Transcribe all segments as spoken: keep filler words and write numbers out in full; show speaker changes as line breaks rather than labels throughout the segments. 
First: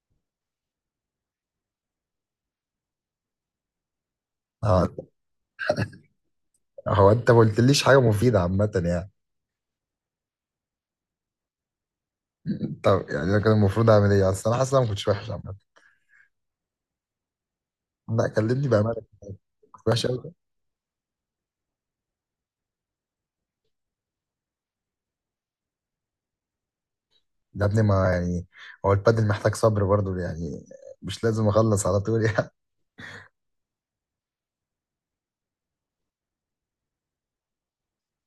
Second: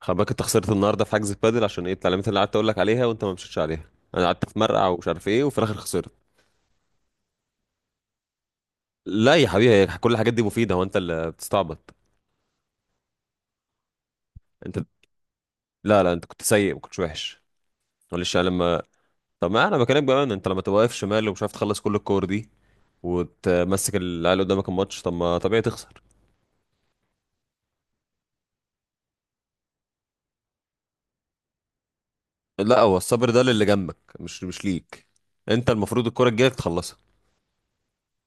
خلي بالك انت خسرت النهارده في حجز البادل عشان ايه التعليمات اللي قعدت اقول لك عليها وانت ما مشيتش عليها. انا قعدت اتمرقع
اه،
ومش عارف ايه وفي الاخر خسرت.
هو انت ما قلتليش حاجه مفيده عامه يعني؟
لا يا حبيبي، هي كل الحاجات دي مفيده، هو انت اللي بتستعبط.
طب يعني انا كان المفروض اعمل ايه؟ اصل انا حاسس
انت،
إن انا ما كنتش وحش عامه.
لا لا انت كنت سيء، ما كنتش وحش.
لا،
معلش انا
كلمني
لما،
بامانه.
طب ما انا
كنت
بكلمك
وحش
بقى ان
قوي.
انت لما تبقى واقف شمال ومش عارف تخلص كل الكور دي وتمسك العيال قدامك الماتش، طب ما طبيعي تخسر.
يا ابني ما يعني، هو البادل محتاج صبر برضه يعني، مش لازم اخلص على طول يعني.
لا، هو الصبر ده للي جنبك، مش مش ليك. انت المفروض الكوره الجايه تخلصها.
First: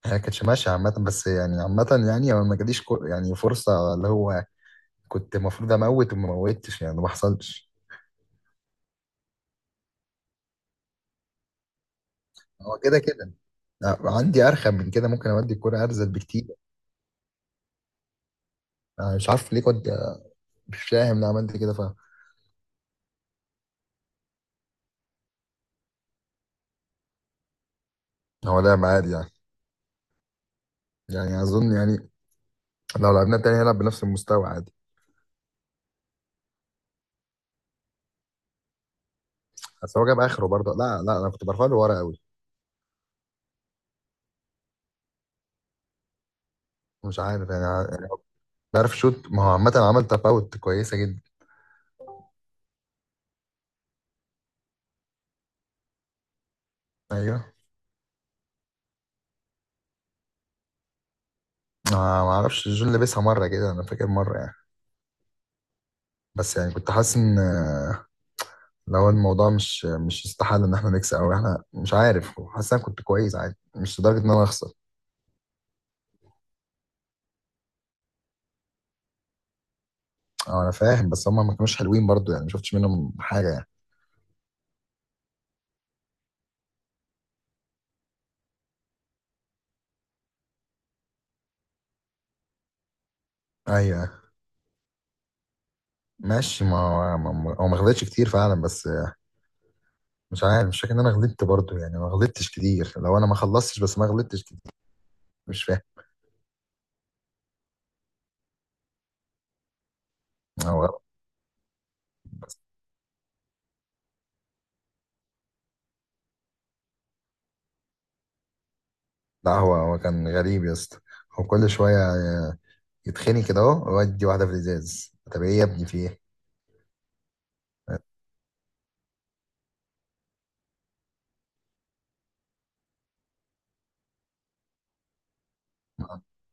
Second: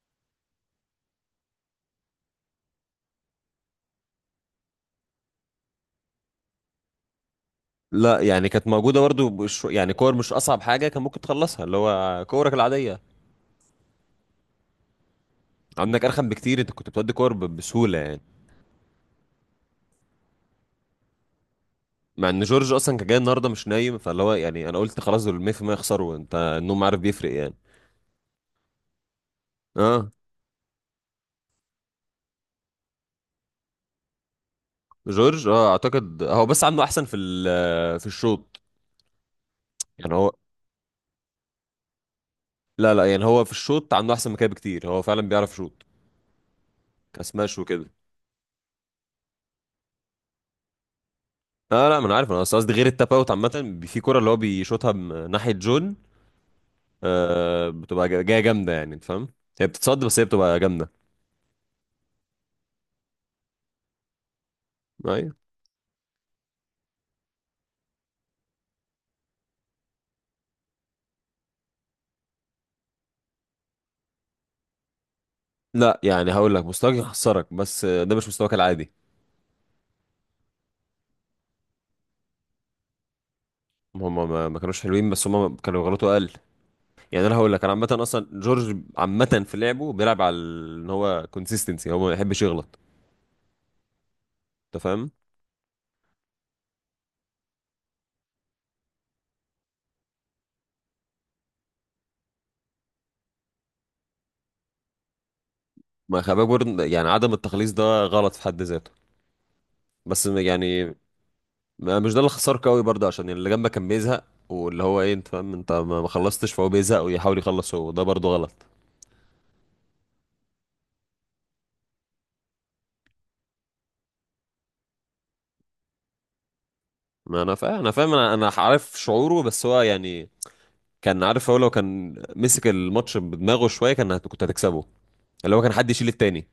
هي ما كانتش ماشيه عامه، بس يعني عامه يعني هو ما جاليش كو- يعني فرصه اللي هو، كنت المفروض اموت وما موتش يعني، ما حصلش.
لا يعني كانت موجوده برضه بشو- يعني كور مش اصعب حاجه، كان ممكن تخلصها اللي هو كورك
هو
العاديه.
كده كده. لا، عندي ارخم من كده، ممكن اودي الكوره
عندك
ارزل
ارخم
بكتير.
بكتير، انت كنت بتودي كور ب- بسهوله يعني.
انا مش عارف ليه كنت، مش فاهم ليه عملت كده، فاهم؟
مع ان جورج اصلا كان جاي النهارده مش نايم، فاللي هو يعني انا قلت خلاص دول مية في المية يخسروا، انت النوم عارف بيفرق يعني.
هو لا عادي يعني.
اه.
يعني اظن يعني لو لعبنا تاني هنلعب بنفس المستوى عادي.
جورج اه اعتقد هو بس عنده احسن في ال- في الشوط.
بس هو
يعني
جاب
هو،
اخره برضه. لا لا، انا كنت برفع له ورا قوي.
لا لا يعني هو في الشوط عنده احسن مكان بكتير، هو فعلا بيعرف يشوط
مش عارف
كسماش
يعني
وكده.
ع- عارف شوت، ما هو عامة عمل تفاوت كويسة جدا.
اه لا، ما انا عارف، انا أصل قصدي غير التاب اوت عامه. بي- في كوره اللي هو بيشوطها من ناحيه جون
ايوه.
آه بتبقى جا- جايه جامده يعني انت فاهم. هي بتتصد بس هي بتبقى جامده.
ما ما اعرفش، جون لبسها مرة كده، انا فاكر مرة يعني.
ايوه.
بس يعني كنت حاسس ان آه، لو الموضوع مش مش يستحل ان احنا نكسب او احنا مش عارف. حاسس إن انا كنت كويس عادي، مش لدرجة ان انا اخسر.
لا يعني هقول لك مستواك يخسرك، بس ده مش مستواك العادي.
اه انا فاهم، بس هم ما كانوش حلوين برضه يعني، ما شفتش منهم حاجة يعني.
هم ما ما كانوش حلوين، بس هم كانوا غلطوا اقل. يعني انا هقول لك، انا عامه اصلا جورج عامه في لعبه بيلعب على ال- ان هو كونسيستنسي، هو ما يحبش يغلط.
ايوه.
انت فاهم.
ماشي، ما هو ما ما- هو ما خدتش كتير فعلا، بس مش عارف، مش فاكر ان انا غلطت برضو يعني، ما غلطتش كتير، لو انا ما خلصتش بس ما غلطتش كتير. مش فاهم.
ما خباك برضه يعني، عدم التخليص ده غلط في حد ذاته. بس
هو
يعني، ما- مش ده اللي خسرك قوي برضه، عشان اللي جنبك كان بيزهق. واللي هو ايه، انت فاهم، انت ما ما خلصتش فهو بيزهق ويحاول يخلص، هو ده برضه غلط.
لا، هو هو كان غريب يا اسطى، هو كل شويه يتخني كده اهو، ويدي واحده في الازاز. طب ايه يا ابني؟ في ايه؟
ما انا فاهم، انا فاهم انا انا عارف شعوره، بس هو يعني كان عارف، هو لو كان مسك الماتش بدماغه شويه كان هت- كنت هتكسبه. اللي هو كان حد يشيل التاني.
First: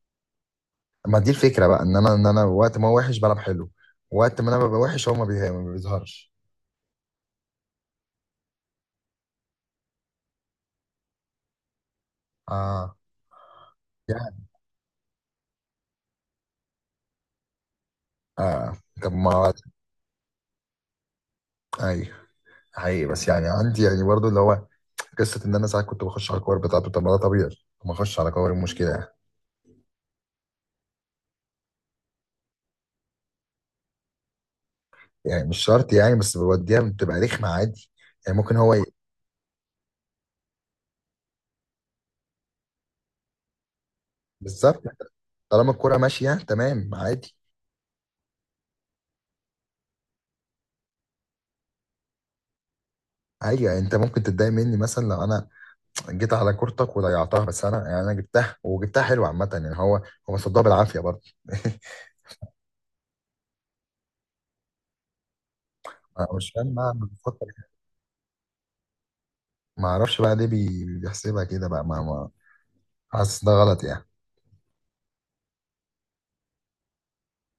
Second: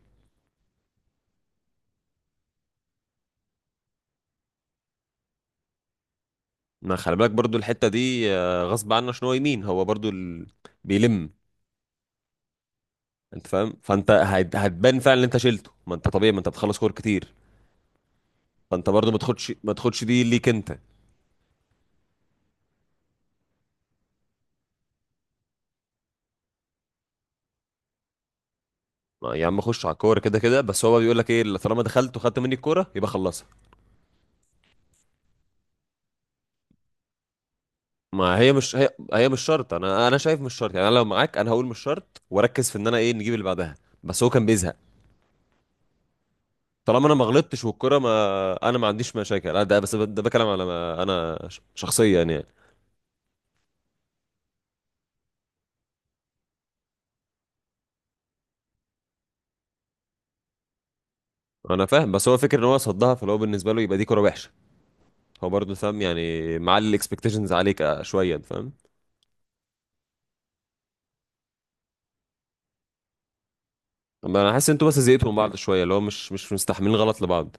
ما دي الفكره بقى، ان انا ان انا وقت ما هو وحش بلعب حلو، وقت ما انا ببقى وحش هو ما بيه- ما بيظهرش.
ما خلي بالك برضو الحته دي آه، غصب عنه عشان هو يمين، هو برضو ال... بيلم.
اه.
انت فاهم، فانت
يعني.
هت- هتبان فعلا ان انت شيلته، ما انت طبيعي ما انت بتخلص كور كتير.
اه.
فانت برضو
طب
ما تاخدش
ما،
ما تاخدش دي ليك انت.
ايوه، حقيقي، بس يعني عندي يعني برضو اللي هو قصه ان انا ساعات كنت بخش على الكور بتاعته، طب ما ده طبيعي، ما اخش على كور، إيه المشكله يعني؟
ما يا عم خش على الكوره كده كده، بس هو بيقول لك ايه، اللي طالما دخلت وخدت مني الكوره يبقى خلصها.
يعني مش شرط يعني، بس بوديها بتبقى رخمة عادي.
ما
يعني
هي
ممكن هو
مش
ي-
هي, هي مش شرط، انا انا شايف مش شرط، يعني انا لو معاك انا هقول مش شرط واركز في ان انا ايه نجيب اللي بعدها. بس هو كان بيزهق.
بالظبط، طالما الكرة ماشية تمام
طالما انا ما
عادي.
غلطتش والكرة، ما انا ما عنديش مشاكل، لا ده بس ده بكلام على ما انا ش- شخصيا يعني.
عادي يعني انت ممكن تتضايق مني مثلا لو انا جيت على كورتك وضيعتها، بس انا يعني انا جبتها وجبتها حلوة عامة يعني، هو هو صدها بالعافية برضه.
انا فاهم، بس هو فكر ان هو صدها، فلو بالنسبه له يبقى دي كرة وحشه. هو برضه فاهم
انا مش
يعني،
فاهم
معلي
بقى بفكر
الاكسبكتيشنز
إيه.
عليك آه، شويه أنت فاهم.
ما اعرفش بقى ليه بي- بيحسبها كده بقى. ما ما حاسس ده غلط يعني.
اما انا حاسس ان انتوا بس زهقتوا من بعض شويه، اللي هو مش مش مستحملين غلط لبعض.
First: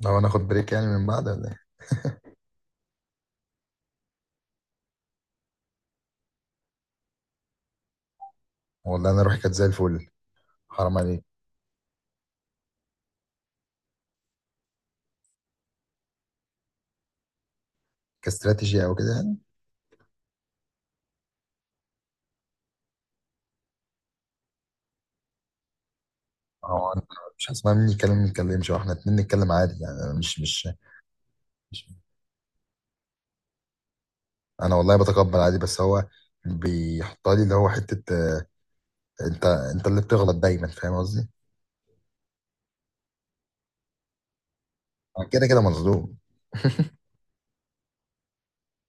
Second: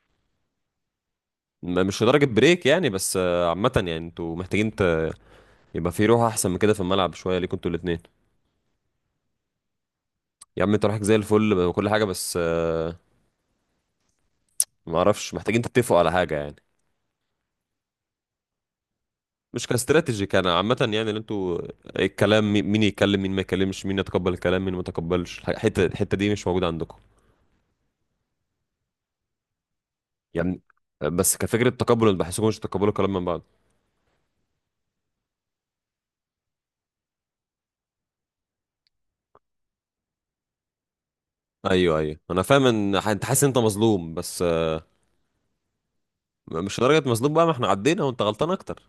لو انا اخد بريك يعني من بعد ولا ايه؟
م- مش لدرجه بريك يعني، بس آه، عامه يعني انتوا محتاجين ت... يبقى في روح احسن من كده في الملعب شويه ليكوا انتوا الاثنين.
والله انا روحي كانت زي الفل.
يا عم انت
حرام
روحك زي
عليك.
الفل وكل حاجه، بس آه، ما اعرفش، محتاجين تتفقوا على حاجه يعني.
كاستراتيجي او كده يعني.
مش كاستراتيجي، كان عامة يعني اللي انتوا الكلام مي- مين يتكلم مين ما يتكلمش، مين يتقبل الكلام مين ما يتقبلش، الح- الحتة الحتة دي مش موجودة
هو
عندكم.
أنا مش هسمع مني كلام؟ ما نتكلمش، واحنا اتنين نتكلم عادي يعني، أنا مش
يعني
مش
بس كفكرة، تقبل، انا بحسكم مش تقبلوا الكلام من بعض.
انا والله بتقبل عادي، بس هو بيحطها لي اللي هو حته آه، انت انت اللي بتغلط دايما، فاهم قصدي؟
ايوه ايوه انا فاهم ان ح- انت حاسس ان انت مظلوم، بس آه،
أنا كده كده مظلوم.
مش لدرجة مظلوم بقى، ما احنا عدينا وانت غلطان اكتر.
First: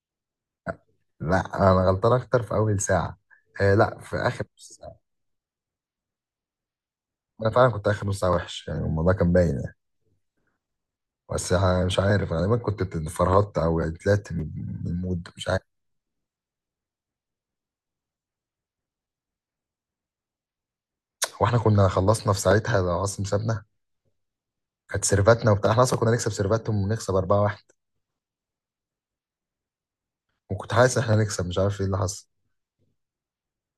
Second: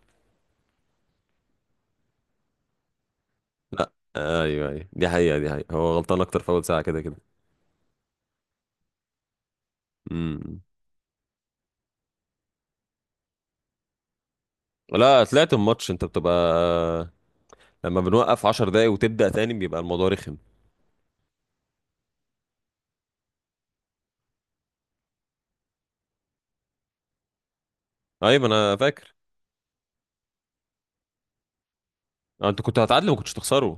لا، انا غلطان اكتر في اول ساعه. آه
لا
لا، في اخر
ايوه
نص
ايوه،
ساعه.
دي حقيقة، دي حقيقة، هو غلطان اكتر في اول ساعة كده كده.
انا فعلا كنت اخر نص ساعه وحش يعني، الموضوع كان باين يعني.
امم.
بس ه- مش عارف، انا دايما كنت فرهطت او يعني طلعت من من
لا
المود، مش
طلعت
عارف.
الماتش انت بتبقى، لما بنوقف عشر دقايق وتبدأ تاني بيبقى الموضوع رخم.
واحنا كنا خلصنا في ساعتها لو عاصم سابنا، كانت سيرفاتنا وبتاع، احنا اصلا كنا نكسب سيرفاتهم ونكسب أربعة واحد،
ايوه ما انا فاكر.
وكنت حاسس ان احنا نكسب، مش عارف ايه اللي حصل.
آه، انت كنت هتعادل وما كنتش تخسروا.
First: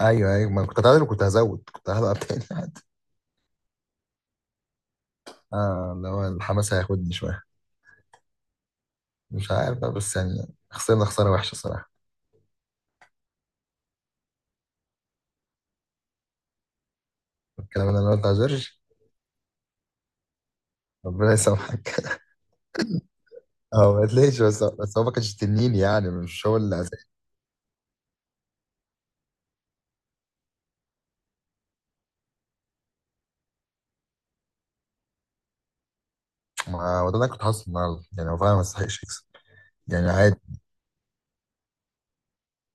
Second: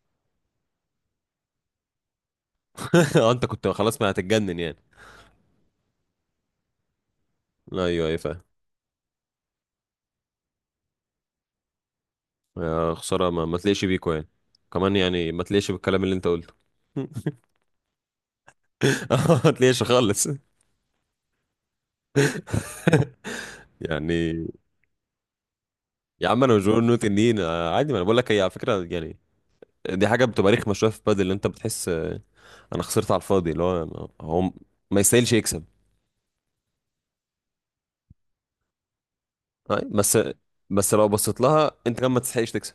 ايوه ايوه، ما أنا كنت هتعادل وكنت هزود، كنت هلعب تاني.
اه انت كنت خلاص ما هتتجنن يعني.
اه، اللي هو الحماس هياخدني شوية.
لا ايوه ايوه فاهم.
مش عارف بقى، بس يعني خسرنا خسارة وحشة صراحة.
يا خساره، ما, ما تليقش بيكو يعني، كمان يعني ما تليقش بالكلام اللي انت قلته.
الكلام اللي انا قلته على جورج؟
اه ما تليقش خالص.
ربنا يسامحك. هو ما تلاقيش،
يعني
بس بس هو ما كانش تنين يعني،
يا عم،
مش
انا
هو
مش
اللي
بقول انه
عزيز.
تنين آه، عادي، ما انا بقول لك هي على فكره يعني. دي حاجه بتبقى رخمه شويه في بدل، اللي انت بتحس آه، انا خسرت على الفاضي، اللي هو ما- هو ما يستاهلش يكسب.
ما هو ده اللي انا كنت حاسه النهارده يعني، هو فعلا ما يستحقش يكسب.
آه،
يعني
بس،
عادي.
بس لو بصيت لها انت كمان ما تستحقش تكسب.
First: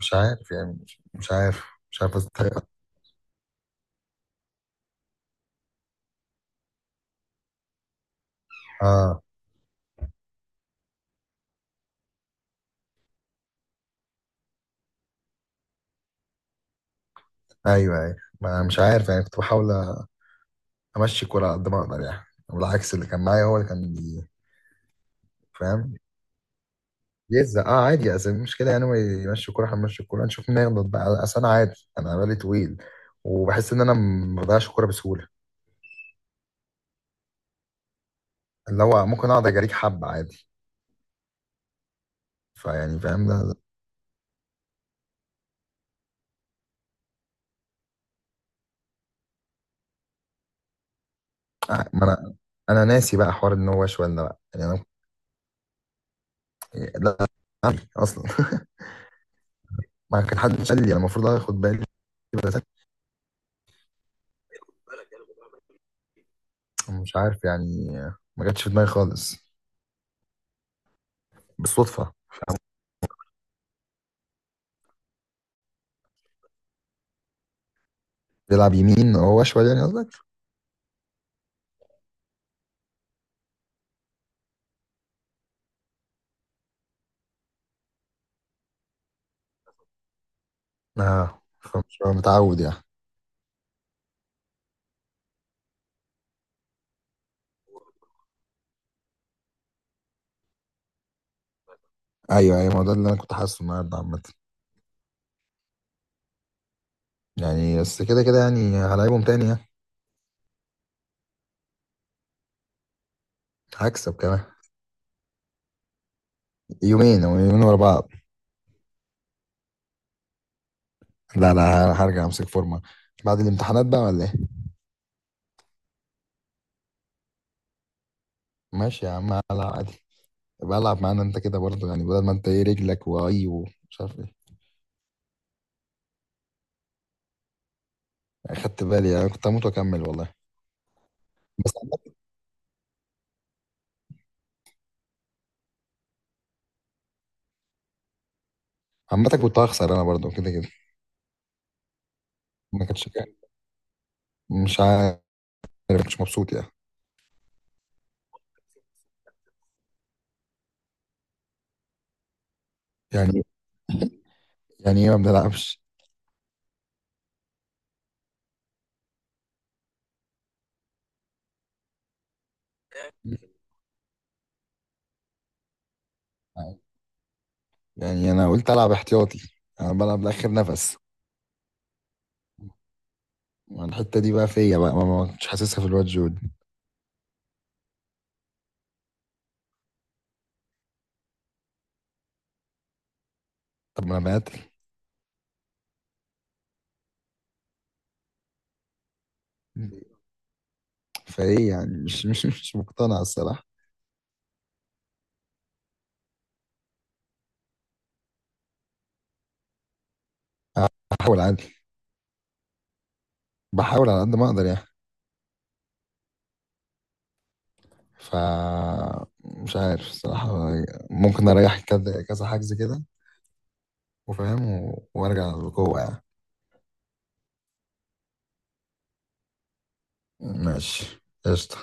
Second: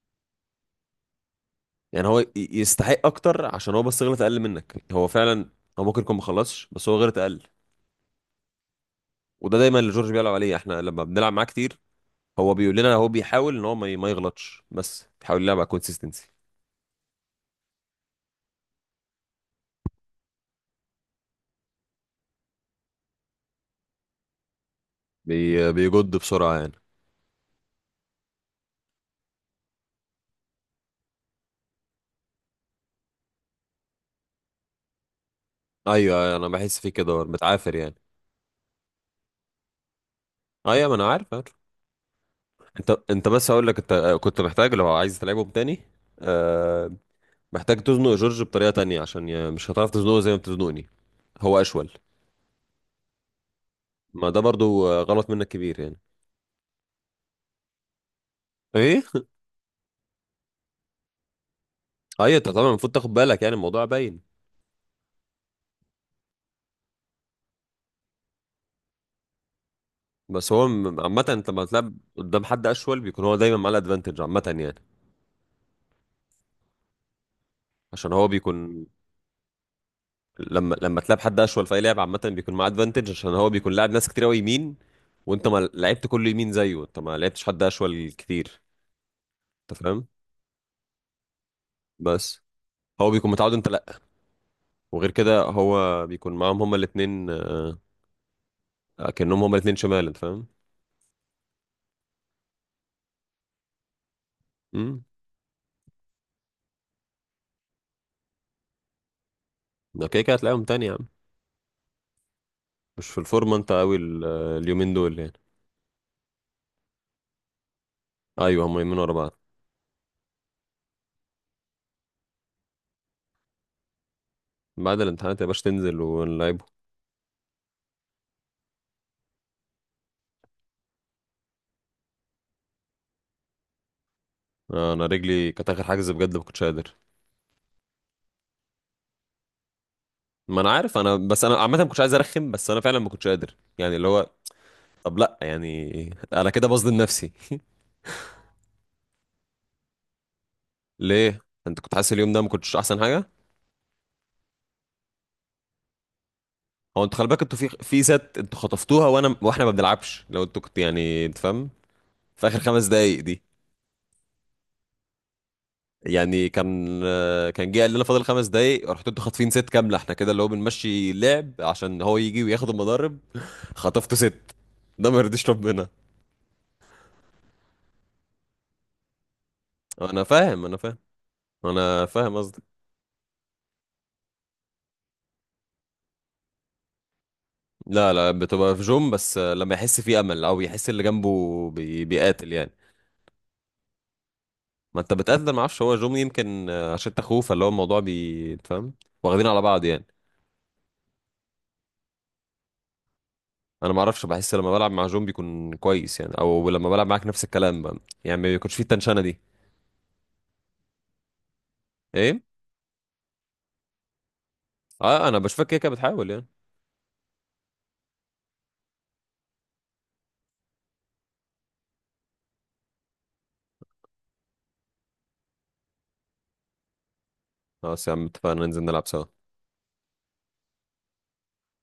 مش عارف يعني، مش مش عارف. مش
يعني
عارف
هو ي-
أستحق.
يستحق اكتر عشان هو بس غلط اقل منك، هو فعلا هو ممكن يكون ما خلصش بس هو غلط اقل.
اه.
وده دايما اللي جورج بيلعب عليه، احنا لما بنلعب معاه كتير هو بيقول لنا هو بيحاول ان هو ما ما يغلطش، بس بيحاول يلعب على كونسيستنسي.
ايوه ايوه، ما انا مش عارف يعني، كنت بحاول امشي الكوره على قد ما اقدر يعني، والعكس اللي كان معايا هو اللي كان بي-
بي...
فاهم.
بيجد بسرعه يعني.
يزا اه عادي، اصل المشكله يعني هو يمشي الكوره هنمشي الكوره، نشوف مين هيغلط بقى، اصل انا عادي انا بالي طويل، وبحس ان انا ما بضيعش الكوره بسهوله،
ايوه أيوة، انا بحس فيه كده، هو متعافر يعني.
اللي هو ممكن اقعد اجريك حبه عادي.
ايوه ما انا عارف عارف. انت
فيعني
انت
فاهم. لا
بس
لا.
هقول لك انت كنت محتاج لو عايز تلعبهم تاني آه... محتاج تزنق جورج بطريقه تانية عشان ي... مش هتعرف تزنقه زي ما بتزنقني. هو
آه،
اشول.
ما انا، انا ناسي بقى حوار ان هو شويه
ما ده
بقى يعني انا.
برضو آه، غلط منك كبير يعني.
لا عادي اصلا.
ايه.
ما كان حد قال لي انا المفروض اخد بالي.
ايوه انت
بس
طبعا المفروض تاخد بالك، يعني الموضوع باين.
مش عارف يعني، ما جاتش في دماغي خالص.
بس هو م- عامة انت لما تلعب
بالصدفه؟
قدام حد اشول بيكون هو دايما معاه الادفانتج عامة يعني، عشان هو
بيلعب
بيكون.
يمين هو شويه يعني قصدك؟
لما لما تلعب حد اشول في اي لعبة عامة بيكون معاه ادفانتج، عشان هو بيكون لاعب ناس كتير قوي يمين، وانت ما لعبت كله يمين زيه، انت ما لعبتش حد اشول كتير. انت فاهم.
اه، فمش
بس
متعود يعني.
هو بيكون متعود، انت لا. وغير كده هو بيكون معاهم هما الاتنين آه، كأنهم هما الاتنين شمال، انت فاهم.
ايوه ايوه، ما هو ده اللي انا كنت حاسه النهارده عامه.
امم.
يعني بس كده كده يعني، هلاعبهم تاني يعني.
ده كده كده هتلاقيهم تاني يا عم، مش في الفورمة انت قوي
هكسب
ال-
كمان.
اليومين دول يعني.
يومين او يومين ورا بعض.
ايوه هما يومين ورا بعض.
لا لا، هرجع امسك فورمه. بعد الامتحانات بقى ولا ايه؟
بعد الامتحانات يا باشا تنزل ونلعب.
ماشي يا عم، هلعب عادي. يبقى العب معانا انت كده برضه يعني، بدل ما انت ايه رجلك واي ومش عارف ايه.
آه، انا رجلي كانت اخر حجز بجد ما كنتش قادر.
اخدت بالي يعني، كنت هموت واكمل والله.
ما انا عارف، انا بس انا
بس
عامه ما كنتش
عامة.
عايز ارخم، بس انا فعلا ما كنتش قادر يعني اللي هو. طب لا يعني انا كده بظلم نفسي.
عامة كنت هخسر انا برضه كده كده.
ليه؟ انت كنت حاسس اليوم ده ما كنتش
ما
احسن
كانتش.
حاجه.
مش عارف. مش مبسوط يعني.
هو انتوا خلي بالك انتوا في في ست انتوا خطفتوها، وانا واحنا ما بنلعبش لو انتوا كنت يعني انت فاهم، في اخر خمس دقايق دي.
يعني يعني ايه ما بنلعبش؟
يعني كان آه، كان جه قال لنا فاضل خمس دقايق، رحتوا انتوا خاطفين ست كامله، احنا كده اللي هو بنمشي لعب عشان هو يجي وياخد المضارب. خطفتوا ست، ده ما يرضيش ربنا.
يعني انا قلت العب احتياطي، انا بلعب
انا
لاخر
فاهم انا
نفس.
فاهم، انا فاهم قصدك.
الحته دي بقى فيا بقى، ما ما كنتش حاسسها في الواد جود.
لا لا، بتبقى في جوم بس لما يحس فيه امل او يحس اللي جنبه بي... بيقاتل يعني.
طب ما انا مقاتل.
ما انت بتقاتل، ما اعرفش، هو جوم يمكن عشان انت اخوه، فاللي هو الموضوع بي فاهم، واخدين على بعض يعني.
فايه يعني؟ مش مش مش مقتنع الصراحه.
انا ما اعرفش، بحس لما بلعب مع جوم بيكون كويس يعني، او لما بلعب معاك نفس الكلام بقى، يعني ما بيكونش فيه التنشنه دي.
بحاول عادي.
ايه.
بحاول على قد ما اقدر يعني.
اه انا بشوفك كده كده بتحاول يعني.
ف، مش عارف الصراحه، ممكن اريح كذا كذا حجز كده، وفاهم و- وارجع للقوه يعني.
خلاص يا عم، اتفقنا ننزل نلعب سوا.
ماشي قشطه.